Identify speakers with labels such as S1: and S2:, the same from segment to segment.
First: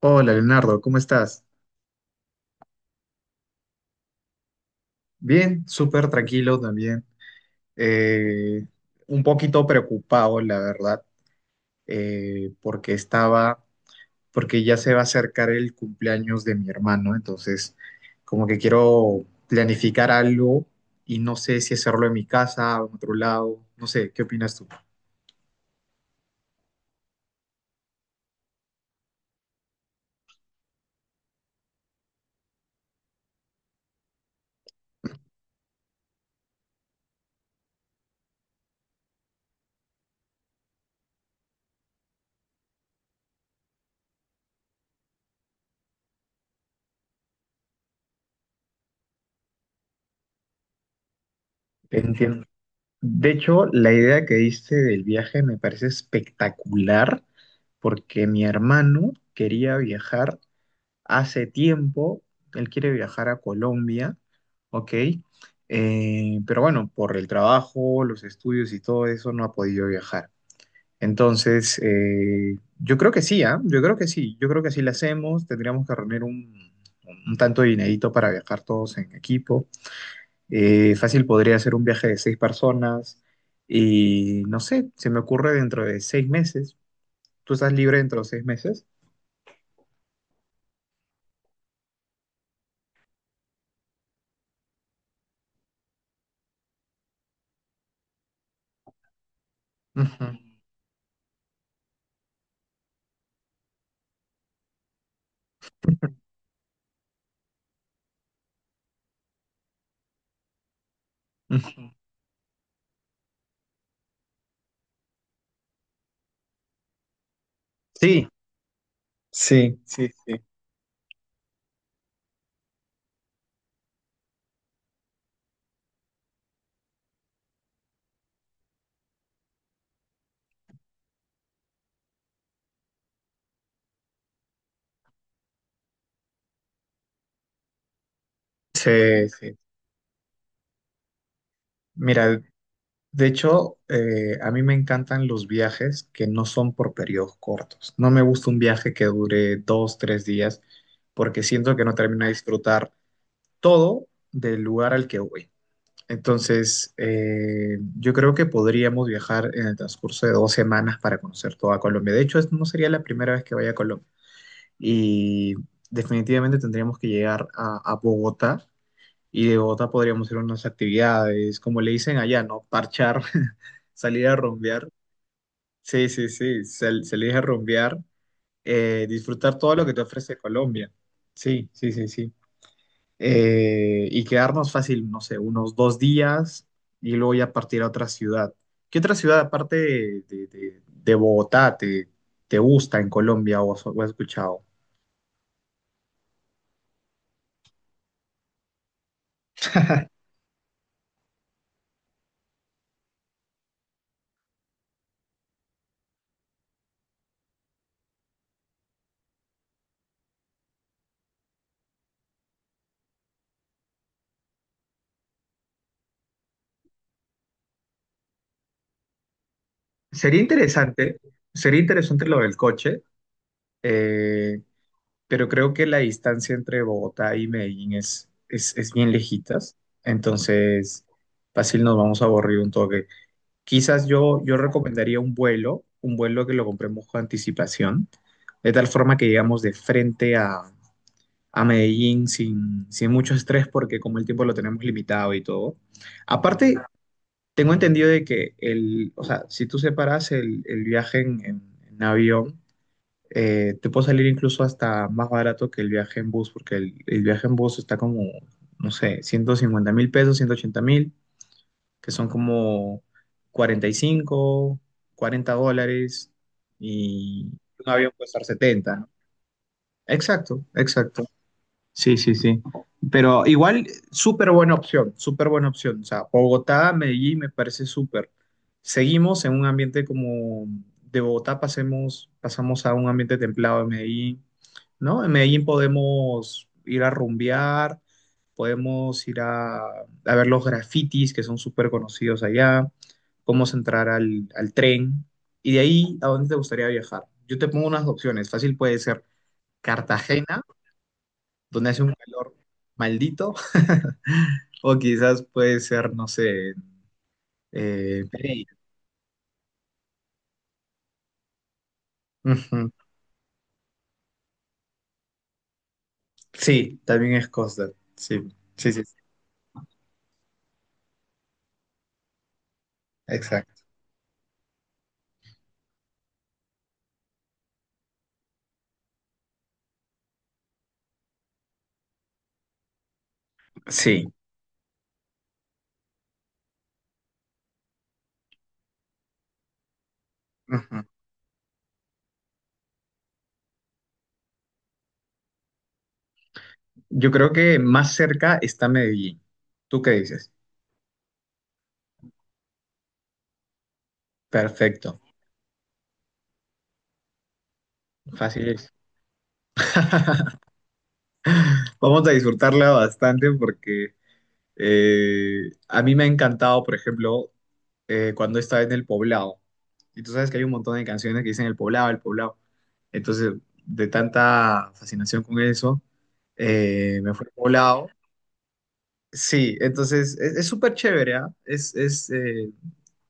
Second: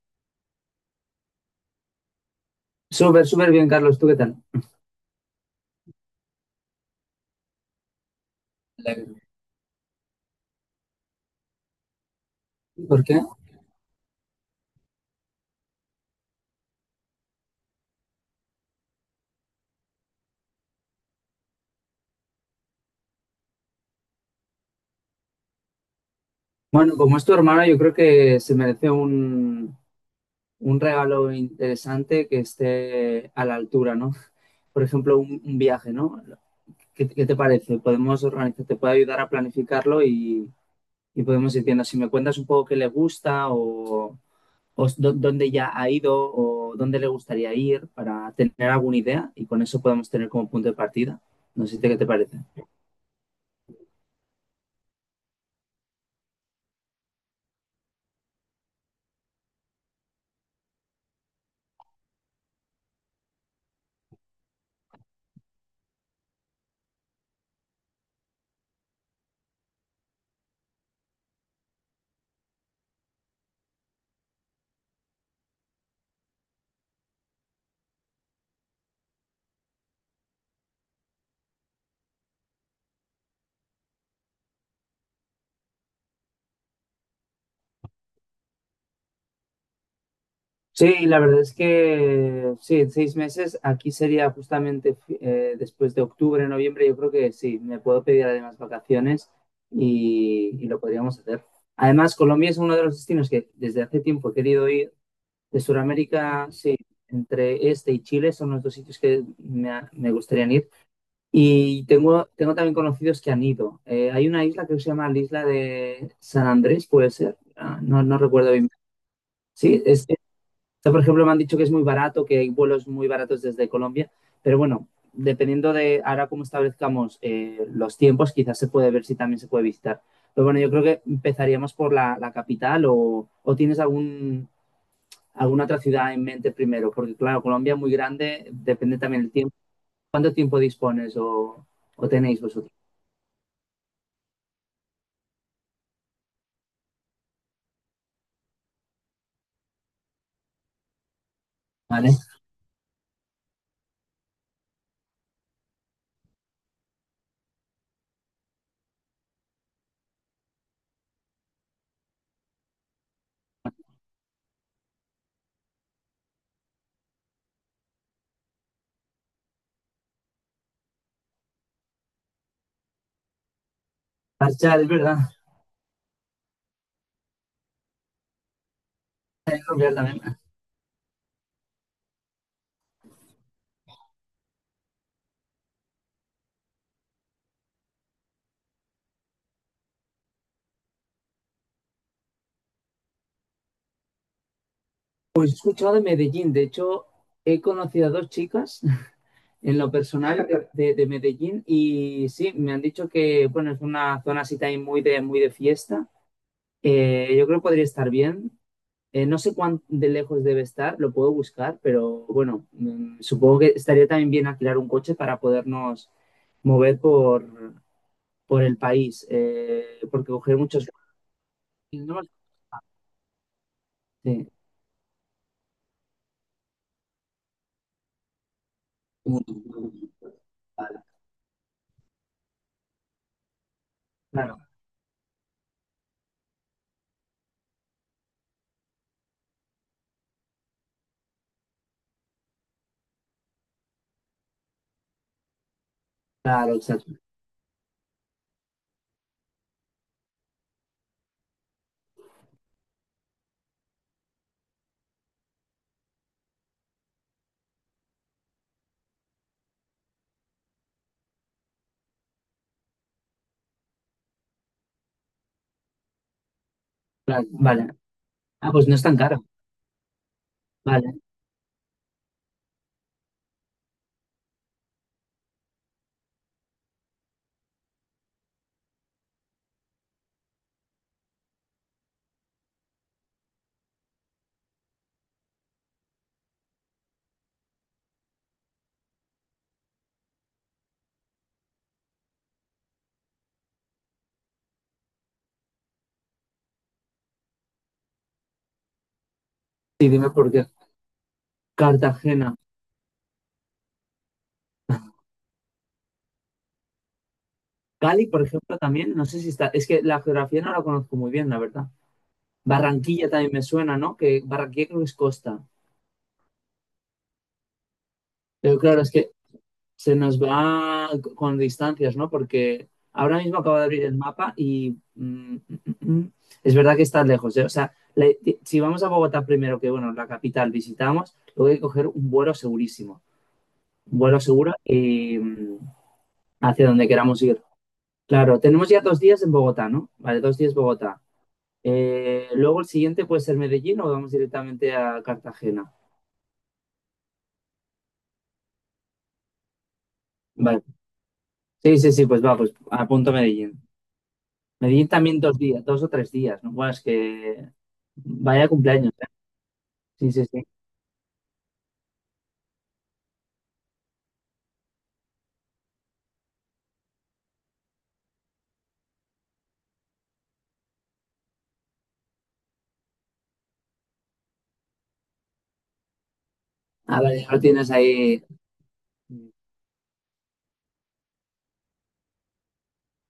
S1: Hola Leonardo, ¿cómo estás?
S2: Súper, súper bien, Carlos. ¿Tú qué tal?
S1: Bien, súper tranquilo también. Eh,
S2: Me
S1: un poquito preocupado, la verdad, eh, porque
S2: ¿Por qué?
S1: estaba, porque ya se va a acercar el cumpleaños de mi hermano, entonces como que quiero planificar algo y no sé si hacerlo en mi casa o en otro lado, no sé, ¿qué opinas tú?
S2: Bueno, como es tu hermano, yo creo que se merece un regalo interesante que esté a la altura, ¿no? Por ejemplo, un viaje, ¿no? ¿Qué te parece? Podemos organizar, te puede ayudar a planificarlo y podemos ir viendo si me cuentas un poco qué le gusta o dónde ya ha ido o dónde le gustaría ir para tener alguna idea y con eso podemos tener como punto de partida. No sé qué te parece.
S1: Entiendo. De hecho, la idea que diste del viaje me parece espectacular porque mi hermano quería viajar hace tiempo, él quiere viajar a Colombia, ¿ok? Pero bueno, por el trabajo, los estudios y todo eso no ha podido viajar. Entonces, yo creo que sí, ¿ah? Yo creo que sí, yo creo que sí lo hacemos, tendríamos que reunir un tanto de dinerito para viajar todos en equipo. Fácil podría ser un viaje de seis personas y no sé, se me ocurre dentro de 6 meses. ¿Tú estás libre dentro de 6 meses?
S2: Sí, la verdad es que sí, 6 meses. Aquí sería justamente después de octubre, noviembre. Yo creo que sí, me puedo pedir además vacaciones
S1: Ujú,
S2: y lo podríamos hacer. Además, Colombia es uno de los destinos que desde hace tiempo he querido ir. De Sudamérica, sí, entre este y Chile son los dos sitios que me gustaría ir.
S1: ujú.
S2: Y tengo también conocidos que han ido. Hay una isla que se llama la isla de San Andrés, puede ser. Ah, no, no
S1: Sí,
S2: recuerdo bien.
S1: sí,
S2: Sí,
S1: sí,
S2: o
S1: sí.
S2: sea, por ejemplo, me han dicho que es muy barato, que hay vuelos muy baratos desde Colombia, pero bueno, dependiendo de ahora cómo establezcamos los tiempos, quizás se puede ver si también se puede visitar. Pero bueno, yo creo que empezaríamos por la capital o tienes alguna otra ciudad en mente primero, porque claro, Colombia es muy grande, depende también
S1: Sí,
S2: del tiempo.
S1: sí.
S2: ¿Cuánto tiempo dispones o tenéis
S1: Mira,
S2: vosotros?
S1: de hecho, a mí me encantan los viajes que no son por periodos cortos. No me gusta un viaje que dure 2, 3 días, porque siento que no
S2: Vale.
S1: termino de disfrutar todo del lugar al que voy. Entonces, yo creo que podríamos viajar en el transcurso de 2 semanas para conocer toda Colombia. De hecho, no sería la primera vez que vaya a Colombia. Y definitivamente tendríamos que llegar a Bogotá. Y de Bogotá podríamos ir a unas actividades, como le dicen allá, ¿no? Parchar, salir a
S2: Marchar,
S1: rumbear.
S2: es verdad.
S1: Sí, sí, sí, salir a rumbear, disfrutar todo lo que te ofrece Colombia. Sí, sí, sí, sí. Y quedarnos fácil, no sé, unos 2 días y luego ya partir a otra ciudad. ¿Qué otra ciudad aparte de Bogotá te gusta en Colombia o has escuchado?
S2: He escuchado de Medellín, de hecho, he conocido a dos chicas en lo personal de Medellín y sí, me han dicho que bueno, es una zona así también muy de fiesta. Yo creo que podría estar bien. No sé cuán de lejos debe estar, lo puedo buscar, pero bueno, supongo que estaría también bien alquilar un coche para podernos mover por el país, porque
S1: Sería
S2: coger muchos...
S1: interesante, sería
S2: no-
S1: interesante lo del coche.
S2: sí.
S1: Eh, pero creo que la distancia entre Bogotá y Medellín es bien lejitas,
S2: Vale,
S1: entonces fácil nos vamos a aburrir un toque. Quizás yo
S2: claro,
S1: recomendaría un vuelo que lo compremos con anticipación, de tal forma que llegamos de frente a Medellín sin mucho estrés, porque como el tiempo lo tenemos limitado y todo.
S2: claro,
S1: Aparte,
S2: exacto.
S1: tengo entendido de que o sea, si tú separas el viaje en avión, te puede salir incluso hasta más barato que el viaje en bus, porque el viaje en bus está como, no sé, 150.000 pesos, 180.000, que son como 45 40 dólares, y
S2: Claro, vale.
S1: un avión puede estar
S2: Ah, pues no
S1: 70,
S2: es
S1: ¿no?
S2: tan caro.
S1: Exacto,
S2: Vale.
S1: exacto. Sí, sí, sí. Pero igual, súper buena opción, súper buena opción. O sea, Bogotá, Medellín me parece súper. Seguimos en un ambiente como de Bogotá, pasemos, pasamos a un ambiente templado de Medellín, ¿no? En Medellín podemos ir a rumbear, podemos ir a ver los grafitis que son súper conocidos allá, podemos entrar al tren. Y de ahí, ¿a dónde te gustaría viajar? Yo te pongo unas opciones. Fácil puede ser
S2: Sí, dime por
S1: Cartagena
S2: qué.
S1: donde hace un
S2: Cartagena.
S1: calor maldito, o quizás puede ser, no sé,
S2: Cali, por
S1: Pereira.
S2: ejemplo, también, no sé si está, es que la geografía no la conozco muy bien, la verdad.
S1: Ujú.
S2: Barranquilla también me suena, ¿no? Que Barranquilla creo que es costa.
S1: Sí, también es Costa. Sí,
S2: Pero
S1: sí,
S2: claro,
S1: sí,
S2: es
S1: sí,
S2: que se nos va con distancias, ¿no? Porque ahora mismo acabo
S1: exacto.
S2: de abrir el mapa y mm, es verdad que está lejos, ¿eh? O sea, si vamos a Bogotá primero, que bueno, la capital visitamos, luego hay que coger un vuelo segurísimo. Un
S1: Sí.
S2: vuelo seguro y hacia donde queramos ir. Claro, tenemos ya 2 días en Bogotá, ¿no? Vale, 2 días
S1: Ujú.
S2: Bogotá. Luego el siguiente puede ser Medellín o vamos directamente a Cartagena.
S1: Yo creo que más cerca está Medellín. ¿Tú qué dices?
S2: Vale. Sí, sí, sí, pues va, pues apunto Medellín. Medellín
S1: Perfecto,
S2: también 2 días, 2 o 3 días, ¿no? Bueno, es que
S1: fácil
S2: vaya
S1: es.
S2: cumpleaños, ¿eh? Sí, sí, sí.
S1: Vamos a disfrutarla bastante porque a mí me ha encantado, por ejemplo, cuando estaba en El Poblado. Y tú sabes que hay un montón de canciones que dicen El Poblado, El Poblado. Entonces, de tanta fascinación con eso,
S2: Ah,
S1: me
S2: vale,
S1: fui al
S2: ya lo tienes
S1: Poblado.
S2: ahí.
S1: Sí, entonces es súper chévere, ¿ah? Es, es, eh,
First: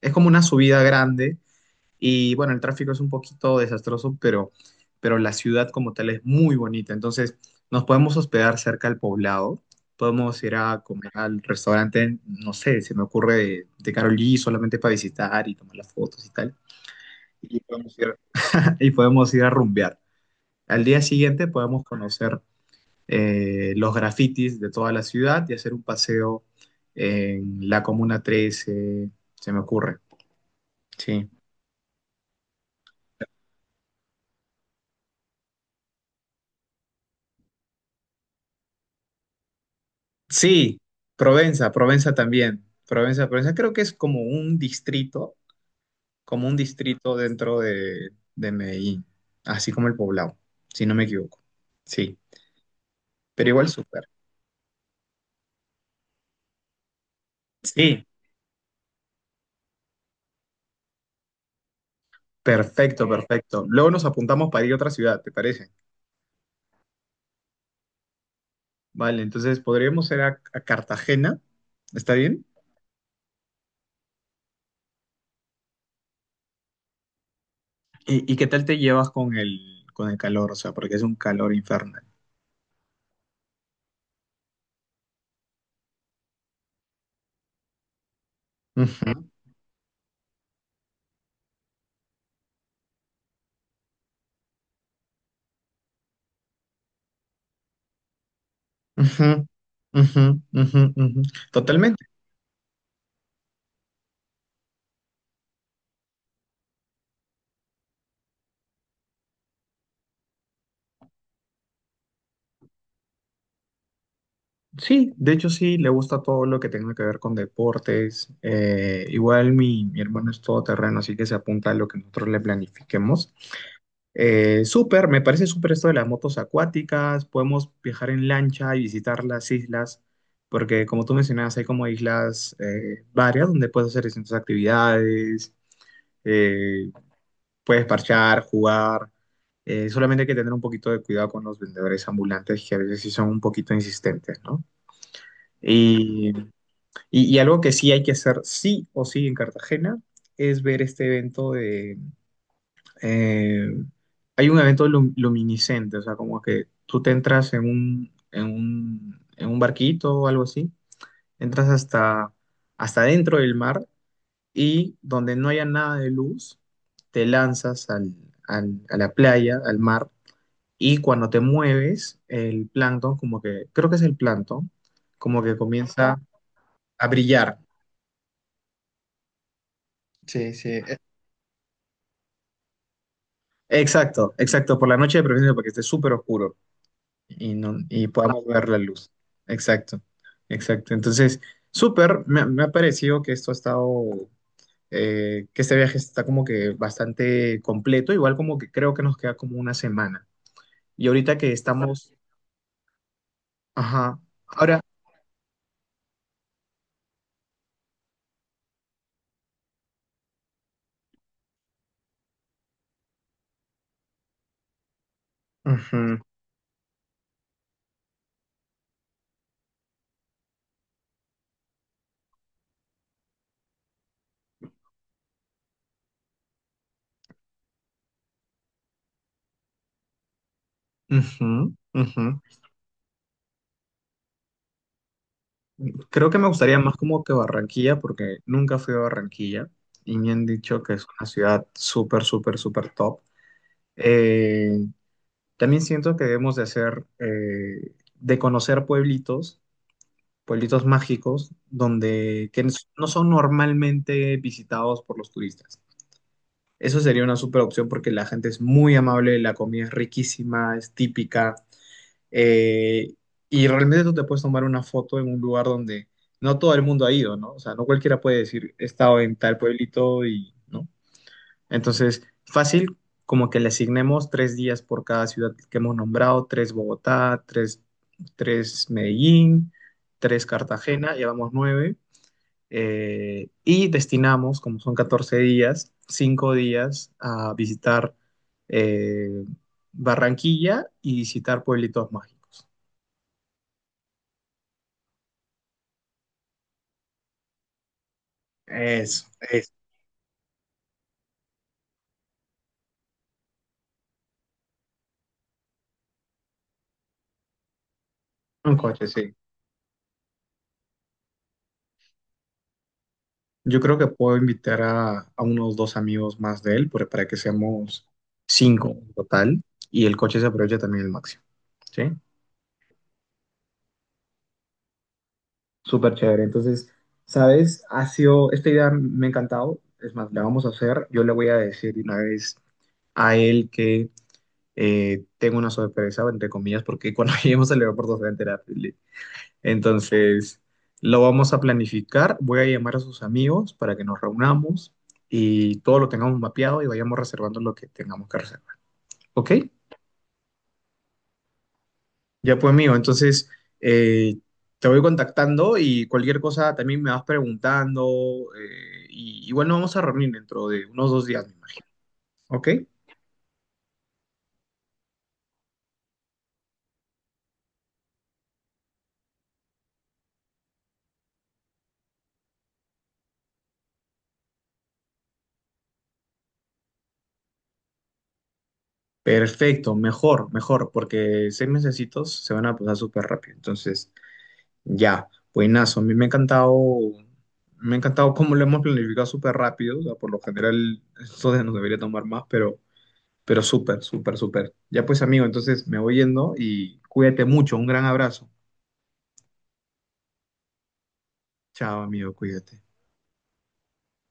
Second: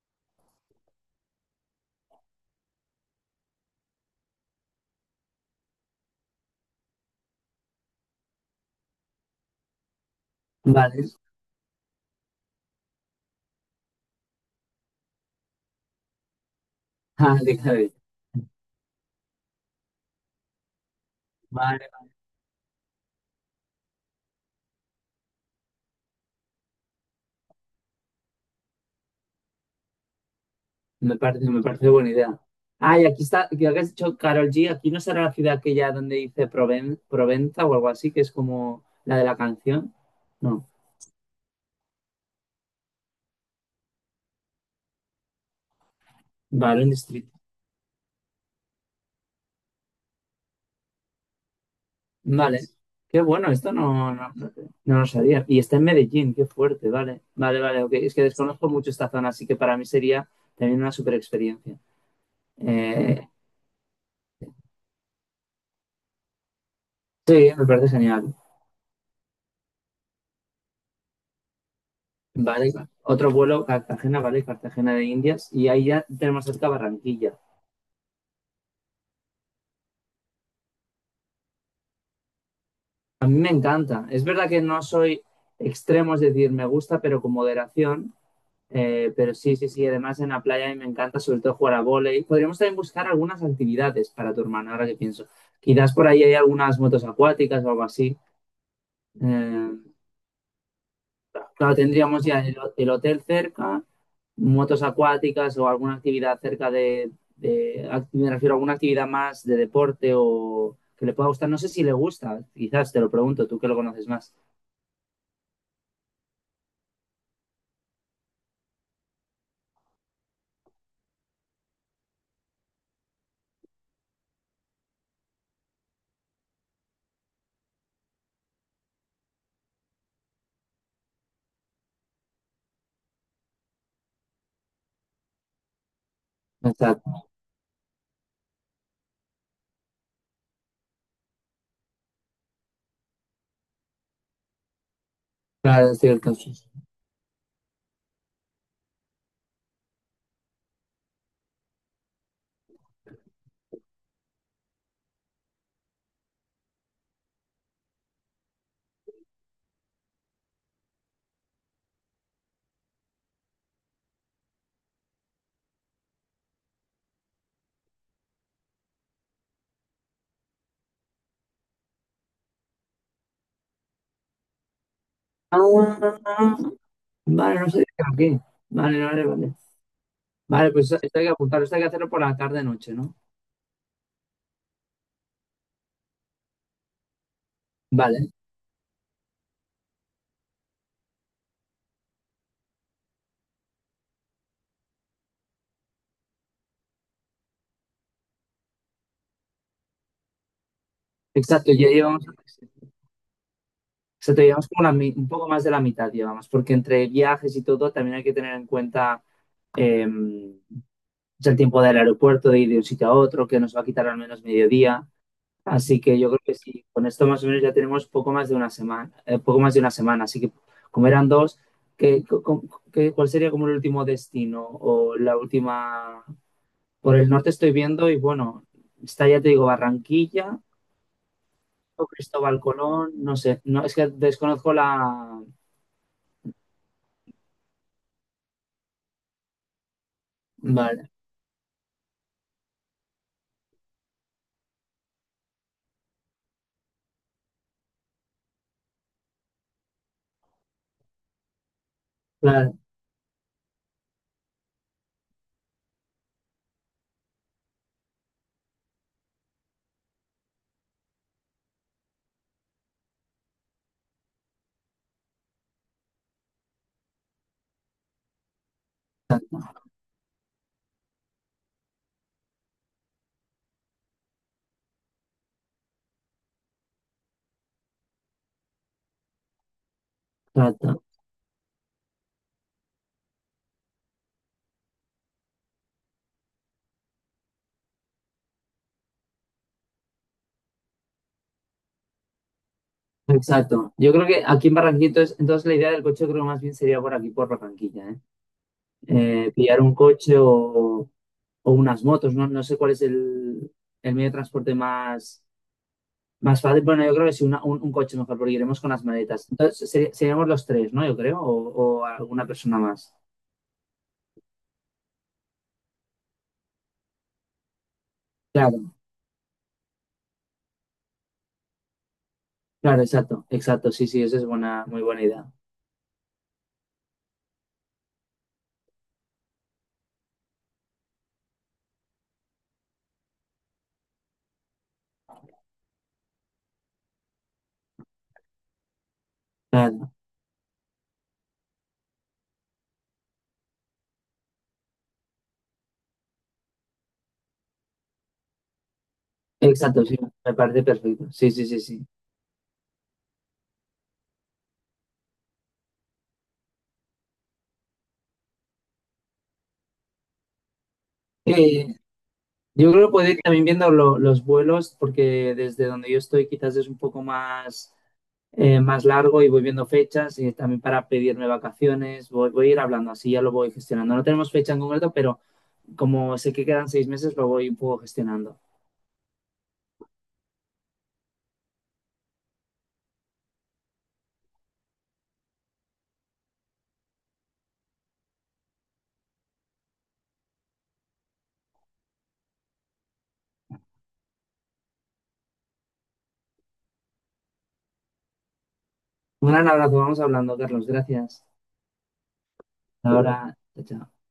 S1: es como una subida grande y bueno, el tráfico es un poquito desastroso, pero la ciudad como tal es muy bonita. Entonces, nos podemos hospedar cerca al poblado. Podemos ir a
S2: Vale.
S1: comer al restaurante, no sé, se me ocurre de Carolí solamente para visitar y tomar las fotos y tal.
S2: Ah,
S1: Y
S2: déjame.
S1: podemos ir, y podemos ir a rumbear. Al día siguiente
S2: Vale,
S1: podemos conocer los grafitis de toda la ciudad y hacer un paseo en la Comuna 13, se me ocurre.
S2: me
S1: Sí.
S2: parece, me parece buena idea. Ah, y aquí está, que has dicho Carol G, aquí no será la ciudad aquella donde dice Provenza o algo así, que es como la de la canción. No,
S1: Sí, Provenza, Provenza también. Provenza, Provenza creo que es como un
S2: vale, un
S1: distrito
S2: distrito.
S1: dentro de Medellín, así como el Poblado, si no me equivoco. Sí,
S2: Vale, qué
S1: pero
S2: bueno,
S1: igual
S2: esto
S1: súper.
S2: no lo sabía. Y está en Medellín, qué fuerte, vale. Vale, vale, ok.
S1: Sí,
S2: Es que desconozco mucho esta zona, así que para mí sería también una super experiencia.
S1: perfecto,
S2: Eh,
S1: perfecto. Luego nos apuntamos para ir a otra ciudad, ¿te parece?
S2: sí, me parece genial.
S1: Vale, entonces podríamos ir a Cartagena, ¿está bien?
S2: Vale, otro vuelo, Cartagena, vale, Cartagena de Indias. Y ahí ya tenemos cerca Barranquilla.
S1: Y qué tal te llevas con el calor? O sea, porque es un calor infernal.
S2: A mí me encanta. Es verdad que no soy extremo, es decir, me gusta, pero con moderación.
S1: Ujú,
S2: Pero sí, sí, sí, además en la playa a mí me encanta sobre todo jugar a vóley. Podríamos también buscar algunas actividades para tu hermano, ahora que pienso. Quizás por ahí hay algunas motos acuáticas o algo así.
S1: ujú,
S2: Eh,
S1: ujú, ujú, ujú.
S2: claro,
S1: Totalmente.
S2: tendríamos ya el hotel cerca, motos acuáticas o alguna actividad cerca me refiero a alguna actividad más de deporte o que le pueda gustar. No sé si le gusta, quizás te lo pregunto, tú que lo conoces más.
S1: Sí, de hecho sí, le gusta todo lo que tenga que ver con deportes. Igual mi hermano es todoterreno, así que se apunta a lo que nosotros le planifiquemos. Súper, me parece súper esto de las motos acuáticas. Podemos viajar en lancha y visitar las islas, porque como tú mencionabas, hay como islas varias donde puedes hacer distintas actividades, eh,
S2: Exacto.
S1: puedes parchar, jugar. Solamente hay que tener un poquito de cuidado con los vendedores ambulantes que a veces sí son un poquito insistentes, ¿no?
S2: Claro, estoy al
S1: Y
S2: caso.
S1: y algo que sí hay que hacer sí o sí en Cartagena es ver este evento de, eh, hay un evento luminiscente, o sea, como que tú te entras en un barquito o algo así, entras hasta dentro del mar y donde no haya nada de luz, te lanzas a la playa, al mar, y cuando te mueves, el plancton, como que, creo que es el plancton, como que
S2: Ah,
S1: comienza a brillar.
S2: vale, no sé. De qué Vale, vale, vale.
S1: Sí,
S2: Vale,
S1: sí.
S2: pues esto hay que apuntar, esto hay que hacerlo por la tarde-noche, ¿no?
S1: Exacto, exacto, por la noche de preferencia para que esté súper oscuro y, no, y
S2: Vale,
S1: podamos ver la luz. Exacto, exacto. Entonces, súper, me ha parecido que esto ha estado, que este viaje está como que bastante completo, igual como que creo que nos queda como una semana. Y ahorita que
S2: exacto,
S1: estamos, ajá,
S2: exacto, llevamos
S1: ahora,
S2: como un poco más de la mitad, llevamos, porque entre viajes y todo también hay que tener en cuenta em, es el tiempo del aeropuerto, de ir de un sitio a otro, que nos va a quitar al menos mediodía. Así que
S1: ujú,
S2: yo creo que sí, con esto más o menos ya tenemos poco más de una semana, poco más de una semana. Así que como eran dos, ¿qué, co- co- qué- cuál sería como el último destino o la última? Por el norte estoy viendo y bueno, está ya te digo Barranquilla
S1: ujú,
S2: o
S1: ujú.
S2: Cristóbal Colón, no sé, no es que desconozco la...
S1: Creo que me gustaría más como que Barranquilla, porque nunca fui a Barranquilla y me han dicho que es
S2: Vale,
S1: una ciudad súper, súper, súper top. Eh, También siento que debemos de hacer, de conocer pueblitos, pueblitos mágicos, donde que
S2: claro,
S1: no son normalmente visitados por los turistas. Eso sería una super opción porque la gente es muy amable, la comida es riquísima, es típica, eh, y realmente tú te puedes tomar una foto en un lugar donde no todo el mundo ha ido, ¿no? O sea, no cualquiera puede decir, he estado en tal
S2: exacto,
S1: pueblito y, ¿no? Entonces, fácil, como que le asignemos 3 días por cada ciudad que hemos nombrado, tres Bogotá, tres Medellín, tres
S2: exacto.
S1: Cartagena, llevamos nueve, y destinamos, como son 14 días, 5 días a visitar eh, Barranquilla y visitar pueblitos mágicos.
S2: Exacto. Yo creo que aquí en Barranquilla, entonces, la idea del coche creo que más bien sería por aquí, por Barranquilla, ¿eh?
S1: Eso, eso.
S2: Pillar un coche o unas motos, ¿no? No sé cuál es el medio de transporte más fácil. Bueno, yo creo que sí, un coche mejor, porque
S1: Un
S2: iremos con las
S1: coche, sí.
S2: maletas. Entonces, seríamos los tres, ¿no? Yo creo, o alguna persona más.
S1: Yo creo que puedo invitar a unos dos amigos más de él para que seamos cinco en total y el coche se aproveche también el máximo. ¿Sí?
S2: Claro, exacto, exacto, sí, sí, esa es buena, muy buena idea.
S1: Súper chévere. Entonces, ¿sabes? Ha sido, esta idea me ha encantado. Es más, la vamos a hacer. Yo le voy a decir de una vez a él que tengo una sorpresa, entre comillas, porque cuando lleguemos al aeropuerto se va a enterar.
S2: Claro,
S1: Entonces, lo vamos a planificar. Voy a llamar a sus amigos para que nos reunamos y todo lo tengamos mapeado y vayamos reservando lo que tengamos que reservar. ¿Ok?
S2: exacto, sí, me parece perfecto. Sí, sí, sí, sí.
S1: Ya pues, amigo. Entonces, eh, te voy contactando y cualquier cosa también me vas preguntando. Y igual nos vamos a reunir dentro de unos 2 días, me
S2: Eh,
S1: imagino. ¿Ok?
S2: yo creo que puede ir también viendo los vuelos, porque desde donde yo estoy quizás es un poco más largo y voy viendo fechas y también para pedirme vacaciones, voy a ir hablando así, ya lo voy gestionando. No tenemos fecha en concreto, pero como sé que quedan 6 meses, lo voy un poco gestionando.
S1: Perfecto, mejor, mejor, porque 6 mesecitos se van a pasar súper rápido. Entonces, ya, buenazo. A mí me ha encantado cómo lo hemos planificado súper rápido. O sea, por lo general, esto nos debería tomar más, pero súper, súper, súper. Ya pues, amigo, entonces me voy yendo y cuídate mucho. Un gran abrazo.
S2: Un gran abrazo, vamos hablando, Carlos, gracias.
S1: Chao, amigo, cuídate.
S2: Hasta ahora, chao. Chao.